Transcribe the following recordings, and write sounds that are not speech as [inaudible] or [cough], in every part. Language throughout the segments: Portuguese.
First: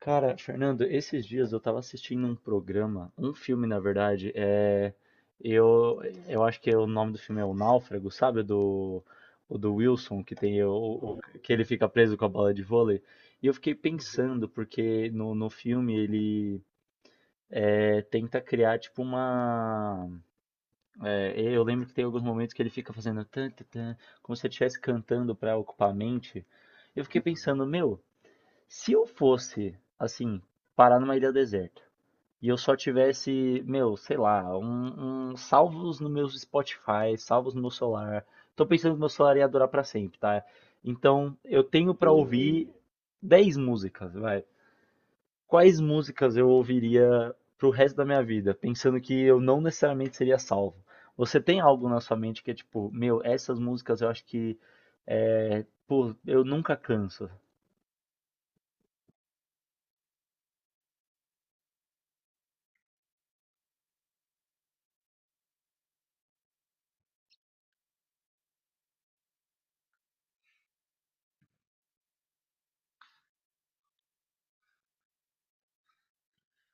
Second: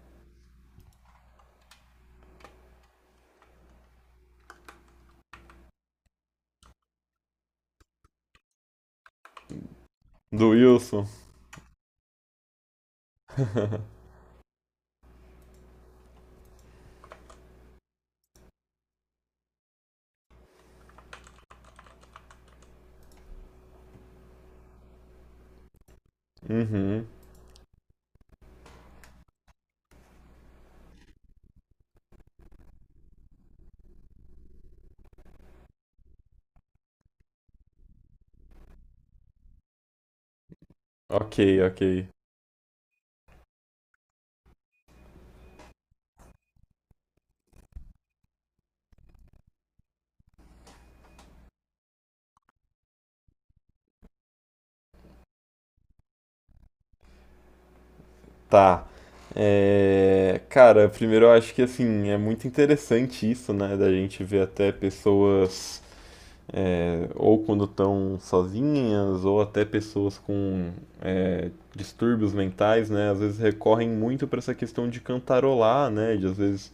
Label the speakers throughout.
Speaker 1: Cara, Fernando, esses dias eu tava assistindo um programa, um filme na verdade, eu, eu acho que é o nome do filme é O Náufrago, sabe? O do Wilson, que
Speaker 2: Do
Speaker 1: tem
Speaker 2: Wilson?
Speaker 1: que ele fica preso com a bola de vôlei. E eu fiquei
Speaker 2: [laughs]
Speaker 1: pensando, porque no filme ele tenta criar tipo uma. Eu lembro que tem alguns momentos que ele fica fazendo tan, tan, tan, como se ele estivesse cantando pra ocupar a mente. Eu
Speaker 2: Uhum.
Speaker 1: fiquei pensando, meu. Se eu fosse, assim, parar numa ilha deserta e eu só tivesse, meu, sei lá, salvos no meu Spotify, salvos no meu celular. Tô pensando que meu celular ia durar pra sempre, tá?
Speaker 2: Ok,
Speaker 1: Então, eu
Speaker 2: ok.
Speaker 1: tenho pra ouvir 10 músicas, vai. Quais músicas eu ouviria pro resto da minha vida, pensando que eu não necessariamente seria salvo? Você tem algo na sua mente que é tipo, meu, essas músicas eu acho que, pô, eu nunca canso.
Speaker 2: Tá. É, cara, primeiro eu acho que assim, é muito interessante isso, né? Da gente ver até pessoas, ou quando estão sozinhas, ou até pessoas com distúrbios mentais, né? Às vezes recorrem muito para essa questão de cantarolar, né? De às vezes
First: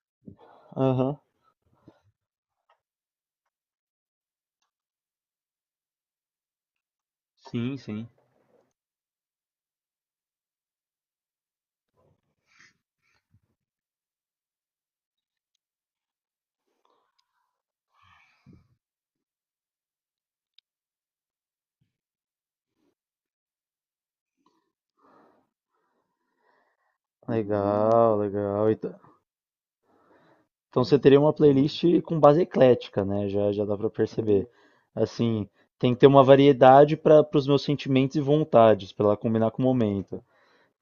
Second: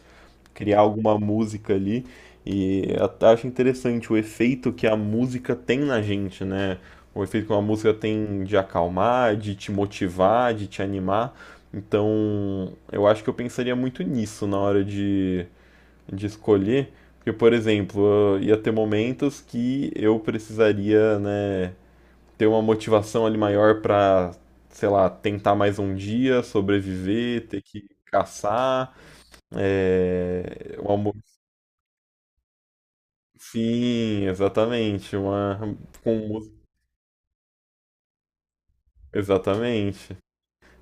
Speaker 2: criar
Speaker 1: Aham.
Speaker 2: alguma música ali. E eu até acho interessante o efeito que a música tem na gente, né? O efeito que uma
Speaker 1: Sim,
Speaker 2: música
Speaker 1: sim.
Speaker 2: tem de acalmar, de te motivar, de te animar. Então, eu acho que eu pensaria muito nisso na hora de escolher. Porque, por exemplo, eu ia ter momentos que eu precisaria, né, ter uma motivação ali maior para sei lá, tentar mais um dia, sobreviver, ter que
Speaker 1: Legal.
Speaker 2: caçar.
Speaker 1: Então
Speaker 2: É,
Speaker 1: então
Speaker 2: uma
Speaker 1: você
Speaker 2: mo-
Speaker 1: teria uma playlist com base eclética, né? Já, já dá pra
Speaker 2: Sim,
Speaker 1: perceber.
Speaker 2: exatamente,
Speaker 1: Assim,
Speaker 2: uma
Speaker 1: tem que ter
Speaker 2: com
Speaker 1: uma
Speaker 2: música,
Speaker 1: variedade para os meus sentimentos e vontades, para ela combinar com o
Speaker 2: exatamente.
Speaker 1: momento.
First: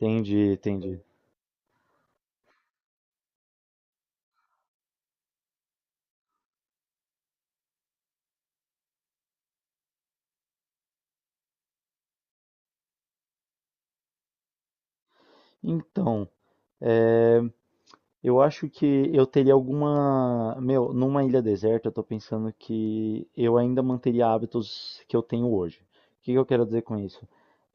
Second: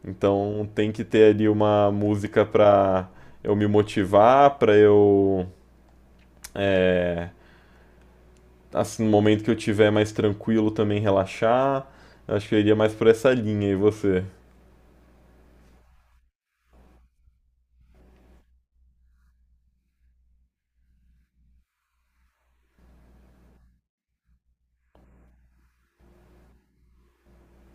Speaker 1: Entendi,
Speaker 2: Então tem
Speaker 1: entendi.
Speaker 2: que ter ali uma música pra eu me motivar, pra eu é, assim, no momento que eu tiver mais tranquilo também relaxar. Acho que eu iria mais por essa linha, e você?
Speaker 1: Então, é, Eu acho que eu teria alguma. Meu, numa ilha deserta, eu tô pensando que eu ainda manteria hábitos que eu tenho hoje. O que que eu quero dizer com isso?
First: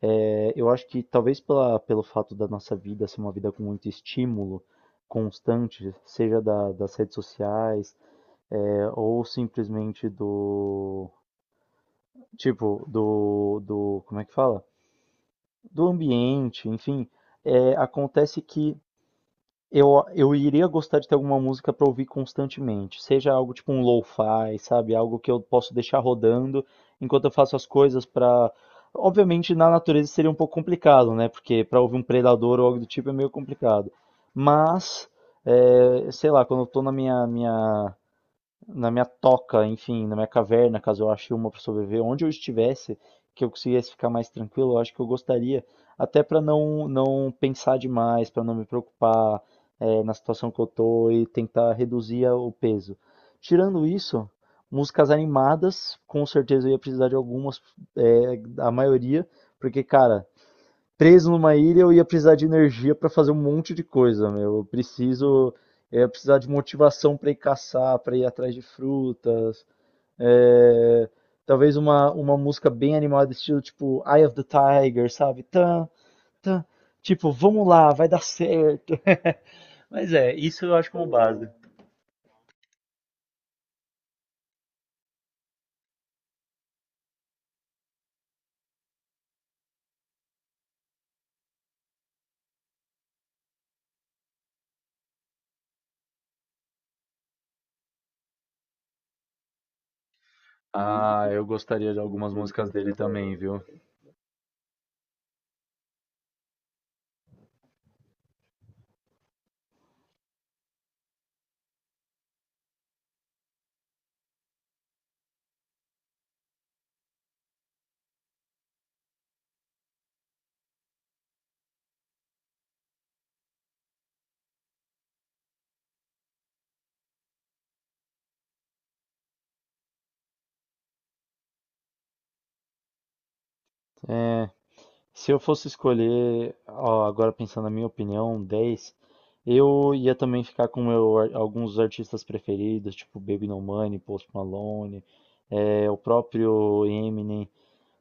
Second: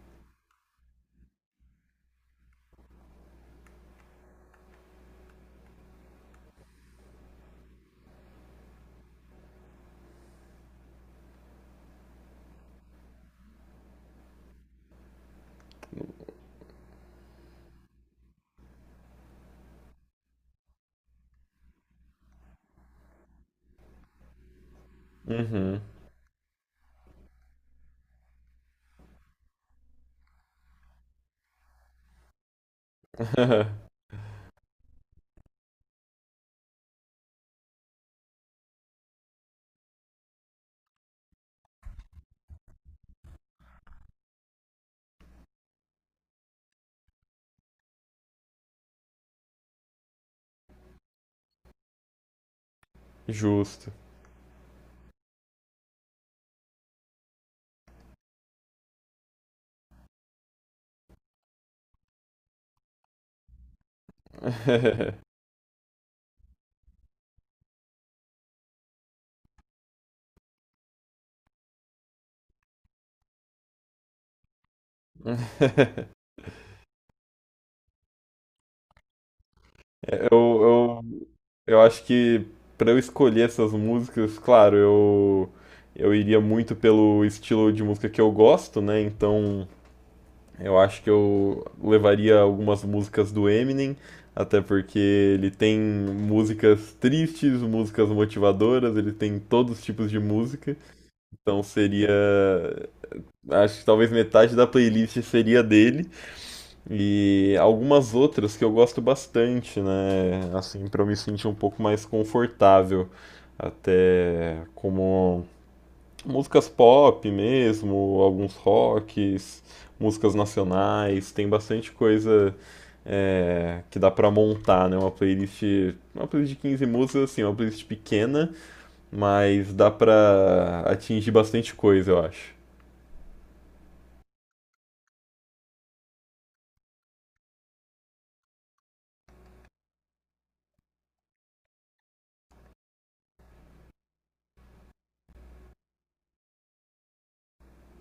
Speaker 1: Eu acho que talvez pelo fato da nossa vida ser uma vida com muito estímulo constante, seja das redes sociais, ou simplesmente do. Tipo, do. Como é que fala? Do ambiente, enfim. Acontece que eu iria gostar de ter alguma música para ouvir constantemente, seja algo tipo um lo-fi, sabe, algo que eu posso
Speaker 2: Uhum,
Speaker 1: deixar rodando enquanto eu faço as coisas. Para obviamente na natureza seria um pouco complicado, né, porque para ouvir um predador ou algo do tipo é meio complicado, mas, sei lá, quando eu tô na minha toca, enfim, na minha caverna, caso eu ache uma para sobreviver, onde eu estivesse, que eu conseguisse ficar mais tranquilo, eu acho que eu gostaria, até para não não pensar demais, para não me preocupar na situação que eu tô e tentar reduzir o peso. Tirando
Speaker 2: justo.
Speaker 1: isso, músicas animadas, com certeza eu ia precisar de algumas, a maioria, porque, cara, preso numa ilha, eu ia precisar de energia para fazer um monte de coisa, meu.
Speaker 2: [laughs]
Speaker 1: Eu ia precisar de motivação para ir caçar, para ir atrás de frutas. é, Talvez uma música bem animada, estilo tipo Eye of the Tiger, sabe? Tan, tan. Tipo, vamos lá, vai dar certo. Mas isso eu acho
Speaker 2: Eu,
Speaker 1: como
Speaker 2: eu,
Speaker 1: base.
Speaker 2: eu acho que pra eu escolher essas músicas, claro, eu iria muito pelo estilo de música que eu gosto, né? Então eu acho que eu levaria algumas músicas do Eminem, até porque ele tem músicas tristes, músicas motivadoras, ele tem todos os tipos de música.
Speaker 1: Ah, eu
Speaker 2: Então
Speaker 1: gostaria de
Speaker 2: seria.
Speaker 1: algumas músicas dele também, viu?
Speaker 2: Acho que talvez metade da playlist seria dele. E algumas outras que eu gosto bastante, né? Assim, para eu me sentir um pouco mais confortável. Até como músicas pop mesmo, alguns rocks, músicas nacionais, tem bastante coisa que dá pra montar, né? Uma playlist de 15 músicas, assim, uma playlist pequena, mas dá pra atingir bastante coisa, eu acho.
Speaker 1: Se eu fosse escolher, ó, agora pensando na minha opinião, 10 eu ia também ficar com meu, alguns artistas preferidos, tipo Baby No Money, Post Malone, o próprio Eminem,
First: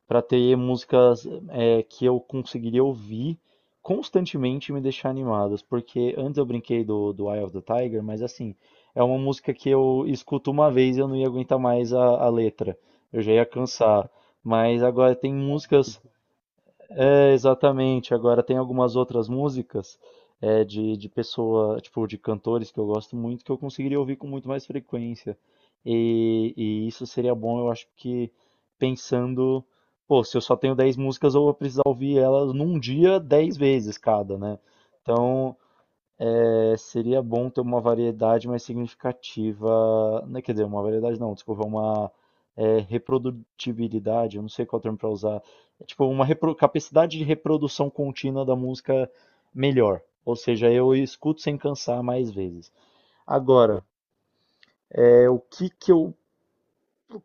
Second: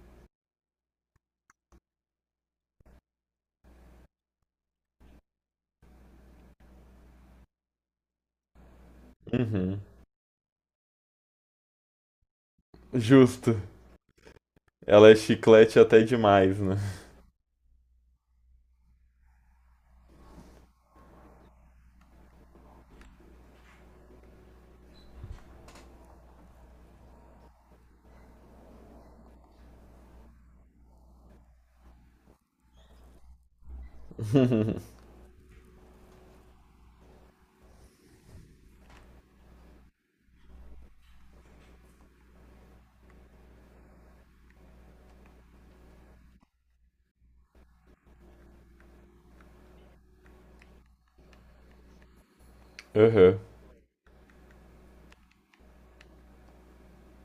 Speaker 1: pra ter músicas que eu conseguiria ouvir constantemente e me deixar animadas. Porque antes eu brinquei do Eye of the Tiger, mas assim, é uma música que
Speaker 2: Uhum.
Speaker 1: eu escuto uma vez e eu não ia aguentar mais a letra, eu já ia
Speaker 2: Justo.
Speaker 1: cansar. Mas
Speaker 2: Ela é
Speaker 1: agora tem
Speaker 2: chiclete até
Speaker 1: músicas.
Speaker 2: demais, né?
Speaker 1: É, exatamente. Agora tem algumas outras músicas de pessoa, tipo, de cantores que eu gosto muito, que eu conseguiria ouvir com muito mais frequência. E isso seria bom, eu acho que pensando, pô, se eu só tenho 10 músicas, eu vou precisar ouvir elas num dia 10 vezes cada, né? Então, seria bom ter uma variedade mais significativa, não quer dizer, uma variedade não, desculpa, uma reprodutibilidade, eu não sei qual termo para usar, tipo uma capacidade de reprodução contínua da música melhor, ou seja, eu escuto sem cansar mais vezes.
Speaker 2: Aham.
Speaker 1: Agora, o que que eu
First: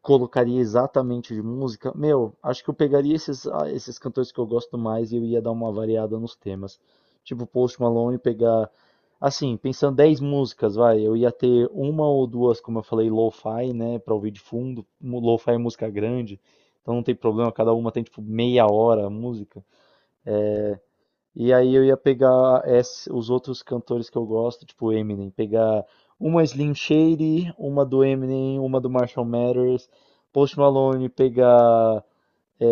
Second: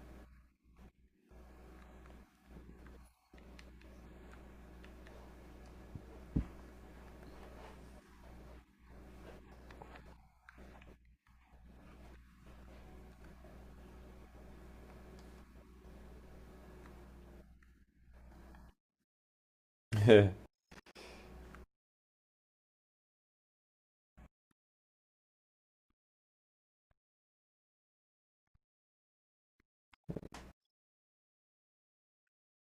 Speaker 1: colocaria exatamente de música, meu, acho que eu pegaria esses cantores que eu gosto mais e eu ia dar uma variada nos temas. Tipo Post Malone, pegar, assim, pensando 10 músicas, vai, eu ia ter uma ou duas, como eu falei, lo-fi, né, pra ouvir de fundo. Lo-fi é música grande, então não tem problema, cada uma tem tipo meia hora a música.
Speaker 2: [laughs] É.
Speaker 1: E aí eu ia pegar os outros cantores que eu gosto, tipo Eminem, pegar uma Slim Shady, uma do Eminem, uma do Marshall Mathers, Post Malone, pegar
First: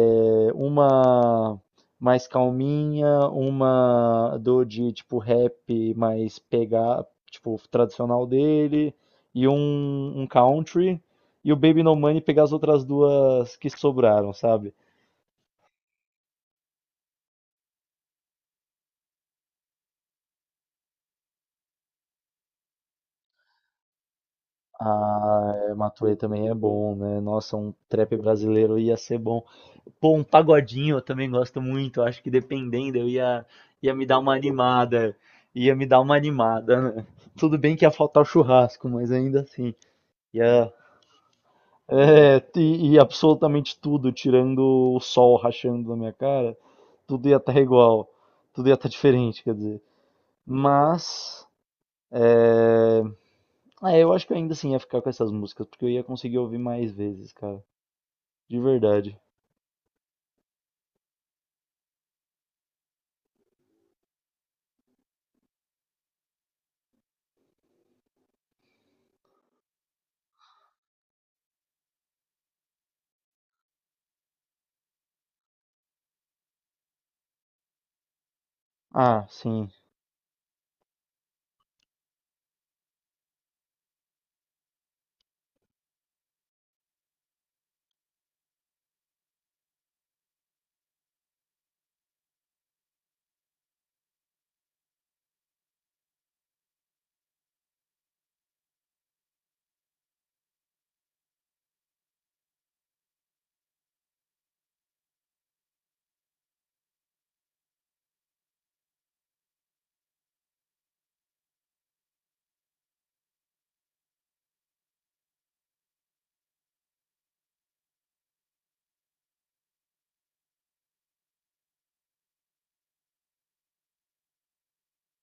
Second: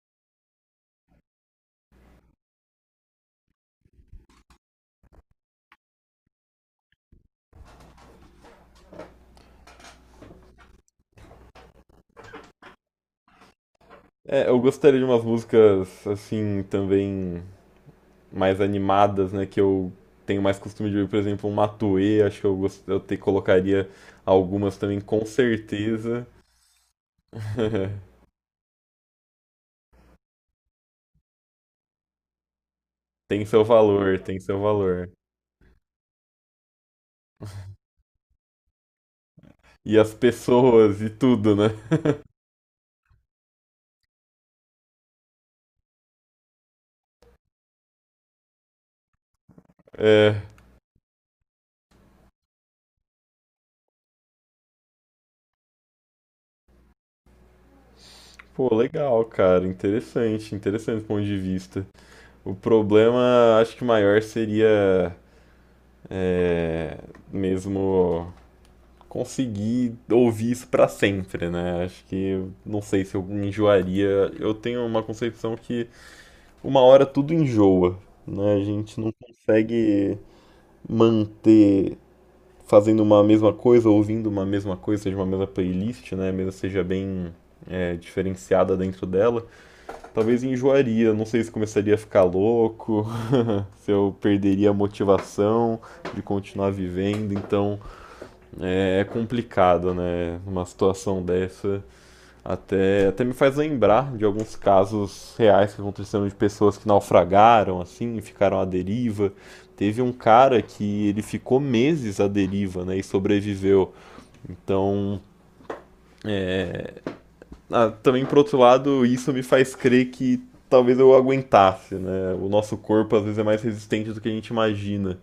Speaker 1: uma mais calminha, uma do de tipo rap mais pegar, tipo tradicional dele, e um country, e o Baby No Money pegar as outras duas que sobraram,
Speaker 2: É, eu
Speaker 1: sabe?
Speaker 2: gostaria de umas músicas assim também mais animadas, né, que eu tenho mais costume de ver, por exemplo, um Matue, acho que eu, gost... eu te colocaria algumas também com
Speaker 1: Ah, Matuê
Speaker 2: certeza.
Speaker 1: também é bom, né? Nossa, um trap
Speaker 2: [laughs]
Speaker 1: brasileiro ia ser bom. Pô, um pagodinho eu também gosto muito. Acho que dependendo, eu
Speaker 2: Tem
Speaker 1: ia,
Speaker 2: seu
Speaker 1: ia me
Speaker 2: valor,
Speaker 1: dar uma
Speaker 2: tem seu valor.
Speaker 1: animada. Ia me dar uma animada, né? Tudo bem que ia faltar o churrasco, mas ainda assim.
Speaker 2: E as
Speaker 1: Ia,
Speaker 2: pessoas e tudo, né? [laughs]
Speaker 1: e absolutamente tudo, tirando o sol rachando na minha cara, tudo ia estar igual. Tudo ia estar diferente, quer dizer.
Speaker 2: É,
Speaker 1: Mas. É... Ah, eu acho que eu ainda assim ia ficar com essas músicas, porque eu ia conseguir ouvir mais vezes, cara. De
Speaker 2: pô,
Speaker 1: verdade.
Speaker 2: legal, cara. Interessante, interessante o ponto de vista. O problema, acho que maior seria é, mesmo conseguir ouvir isso pra sempre, né? Acho que não sei se eu enjoaria. Eu tenho uma concepção que uma hora tudo enjoa, né? A gente não
Speaker 1: Ah, sim.
Speaker 2: consegue manter fazendo uma mesma coisa, ouvindo uma mesma coisa, seja uma mesma playlist, né? Mesmo seja bem diferenciada dentro dela, talvez enjoaria. Não sei se começaria a ficar louco, [laughs] se eu perderia a motivação de continuar vivendo. Então, é complicado, né? Uma situação dessa. Até, até me faz lembrar de alguns casos reais que aconteceram de pessoas que naufragaram, assim, e ficaram à deriva. Teve um cara que ele ficou meses à deriva, né, e sobreviveu. Então, é, também por outro lado, isso me faz crer que talvez eu aguentasse, né? O nosso corpo às vezes é mais resistente do que a gente imagina.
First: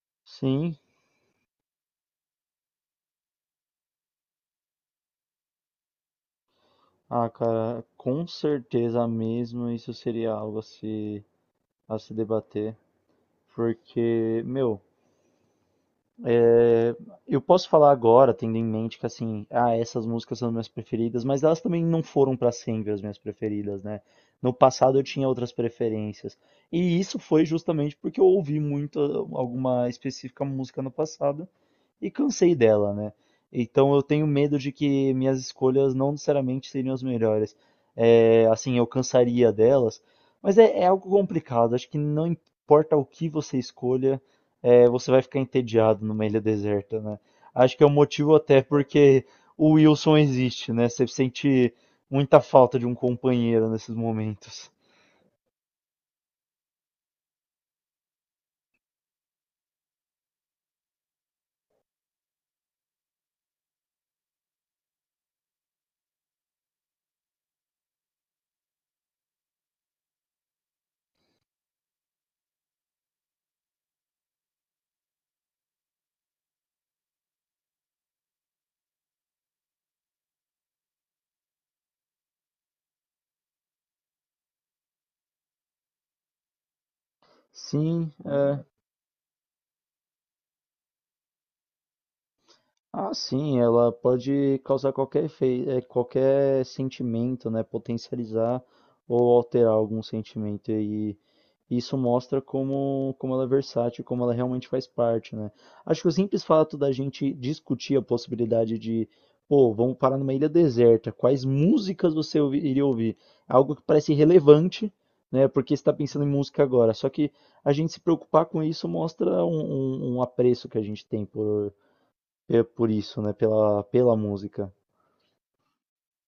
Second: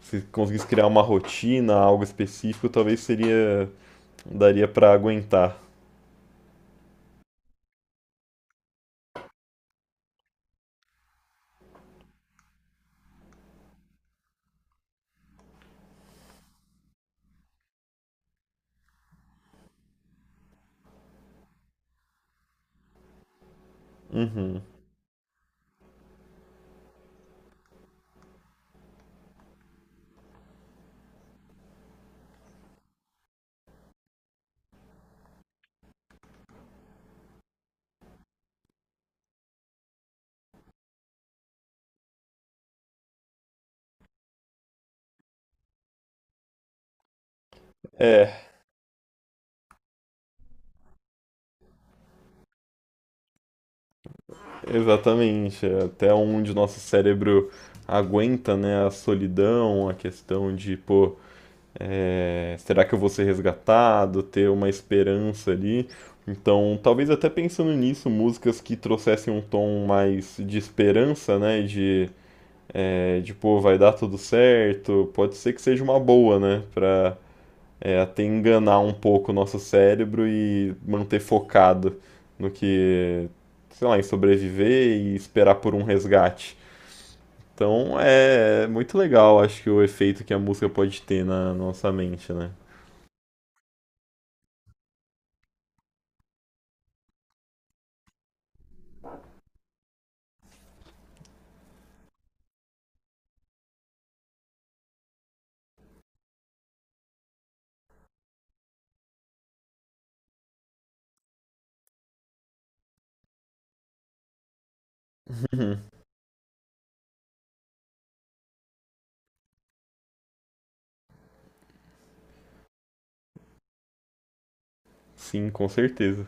Speaker 2: Se conseguisse
Speaker 1: Sim.
Speaker 2: criar uma rotina, algo específico, talvez seria daria para aguentar.
Speaker 1: Ah, cara, com certeza mesmo isso seria algo a se debater. Porque, meu, é, eu posso falar agora, tendo em mente que, assim, ah, essas músicas são minhas preferidas, mas elas também não foram para sempre as minhas preferidas, né? No passado eu tinha outras preferências. E isso foi justamente porque eu ouvi muito alguma específica música no passado e cansei dela, né? Então eu tenho medo de que minhas escolhas não necessariamente seriam as melhores. É, assim, eu cansaria delas, mas é algo complicado. Acho que não importa o que você escolha, você vai ficar entediado numa ilha deserta, né? Acho que é o motivo
Speaker 2: É,
Speaker 1: até porque o Wilson existe, né? Você sente muita falta de um companheiro nesses momentos.
Speaker 2: exatamente. Até onde o nosso cérebro aguenta, né, a solidão, a questão de, pô, será que eu vou ser resgatado, ter uma esperança ali. Então, talvez até pensando nisso, músicas que trouxessem um tom mais de esperança, né, de pô, vai dar tudo certo, pode ser que seja uma boa, né, pra, até enganar um pouco o nosso cérebro e manter focado no que, sei lá, em sobreviver e esperar por um resgate. Então
Speaker 1: Sim.
Speaker 2: é muito legal, acho que o efeito que a música pode ter na nossa mente, né?
Speaker 1: Ah, sim, ela pode causar qualquer efeito, qualquer sentimento, né? Potencializar ou alterar algum sentimento. E isso mostra como ela é versátil, como ela realmente faz parte, né? Acho que o simples fato da gente discutir a possibilidade de, pô, vamos parar numa ilha deserta, quais músicas você iria ouvir? Algo que parece relevante, né? Porque você está
Speaker 2: [laughs]
Speaker 1: pensando em música agora. Só que a gente se preocupar com isso mostra um apreço que a gente tem por isso, né, pela música.
Speaker 2: Sim, com certeza.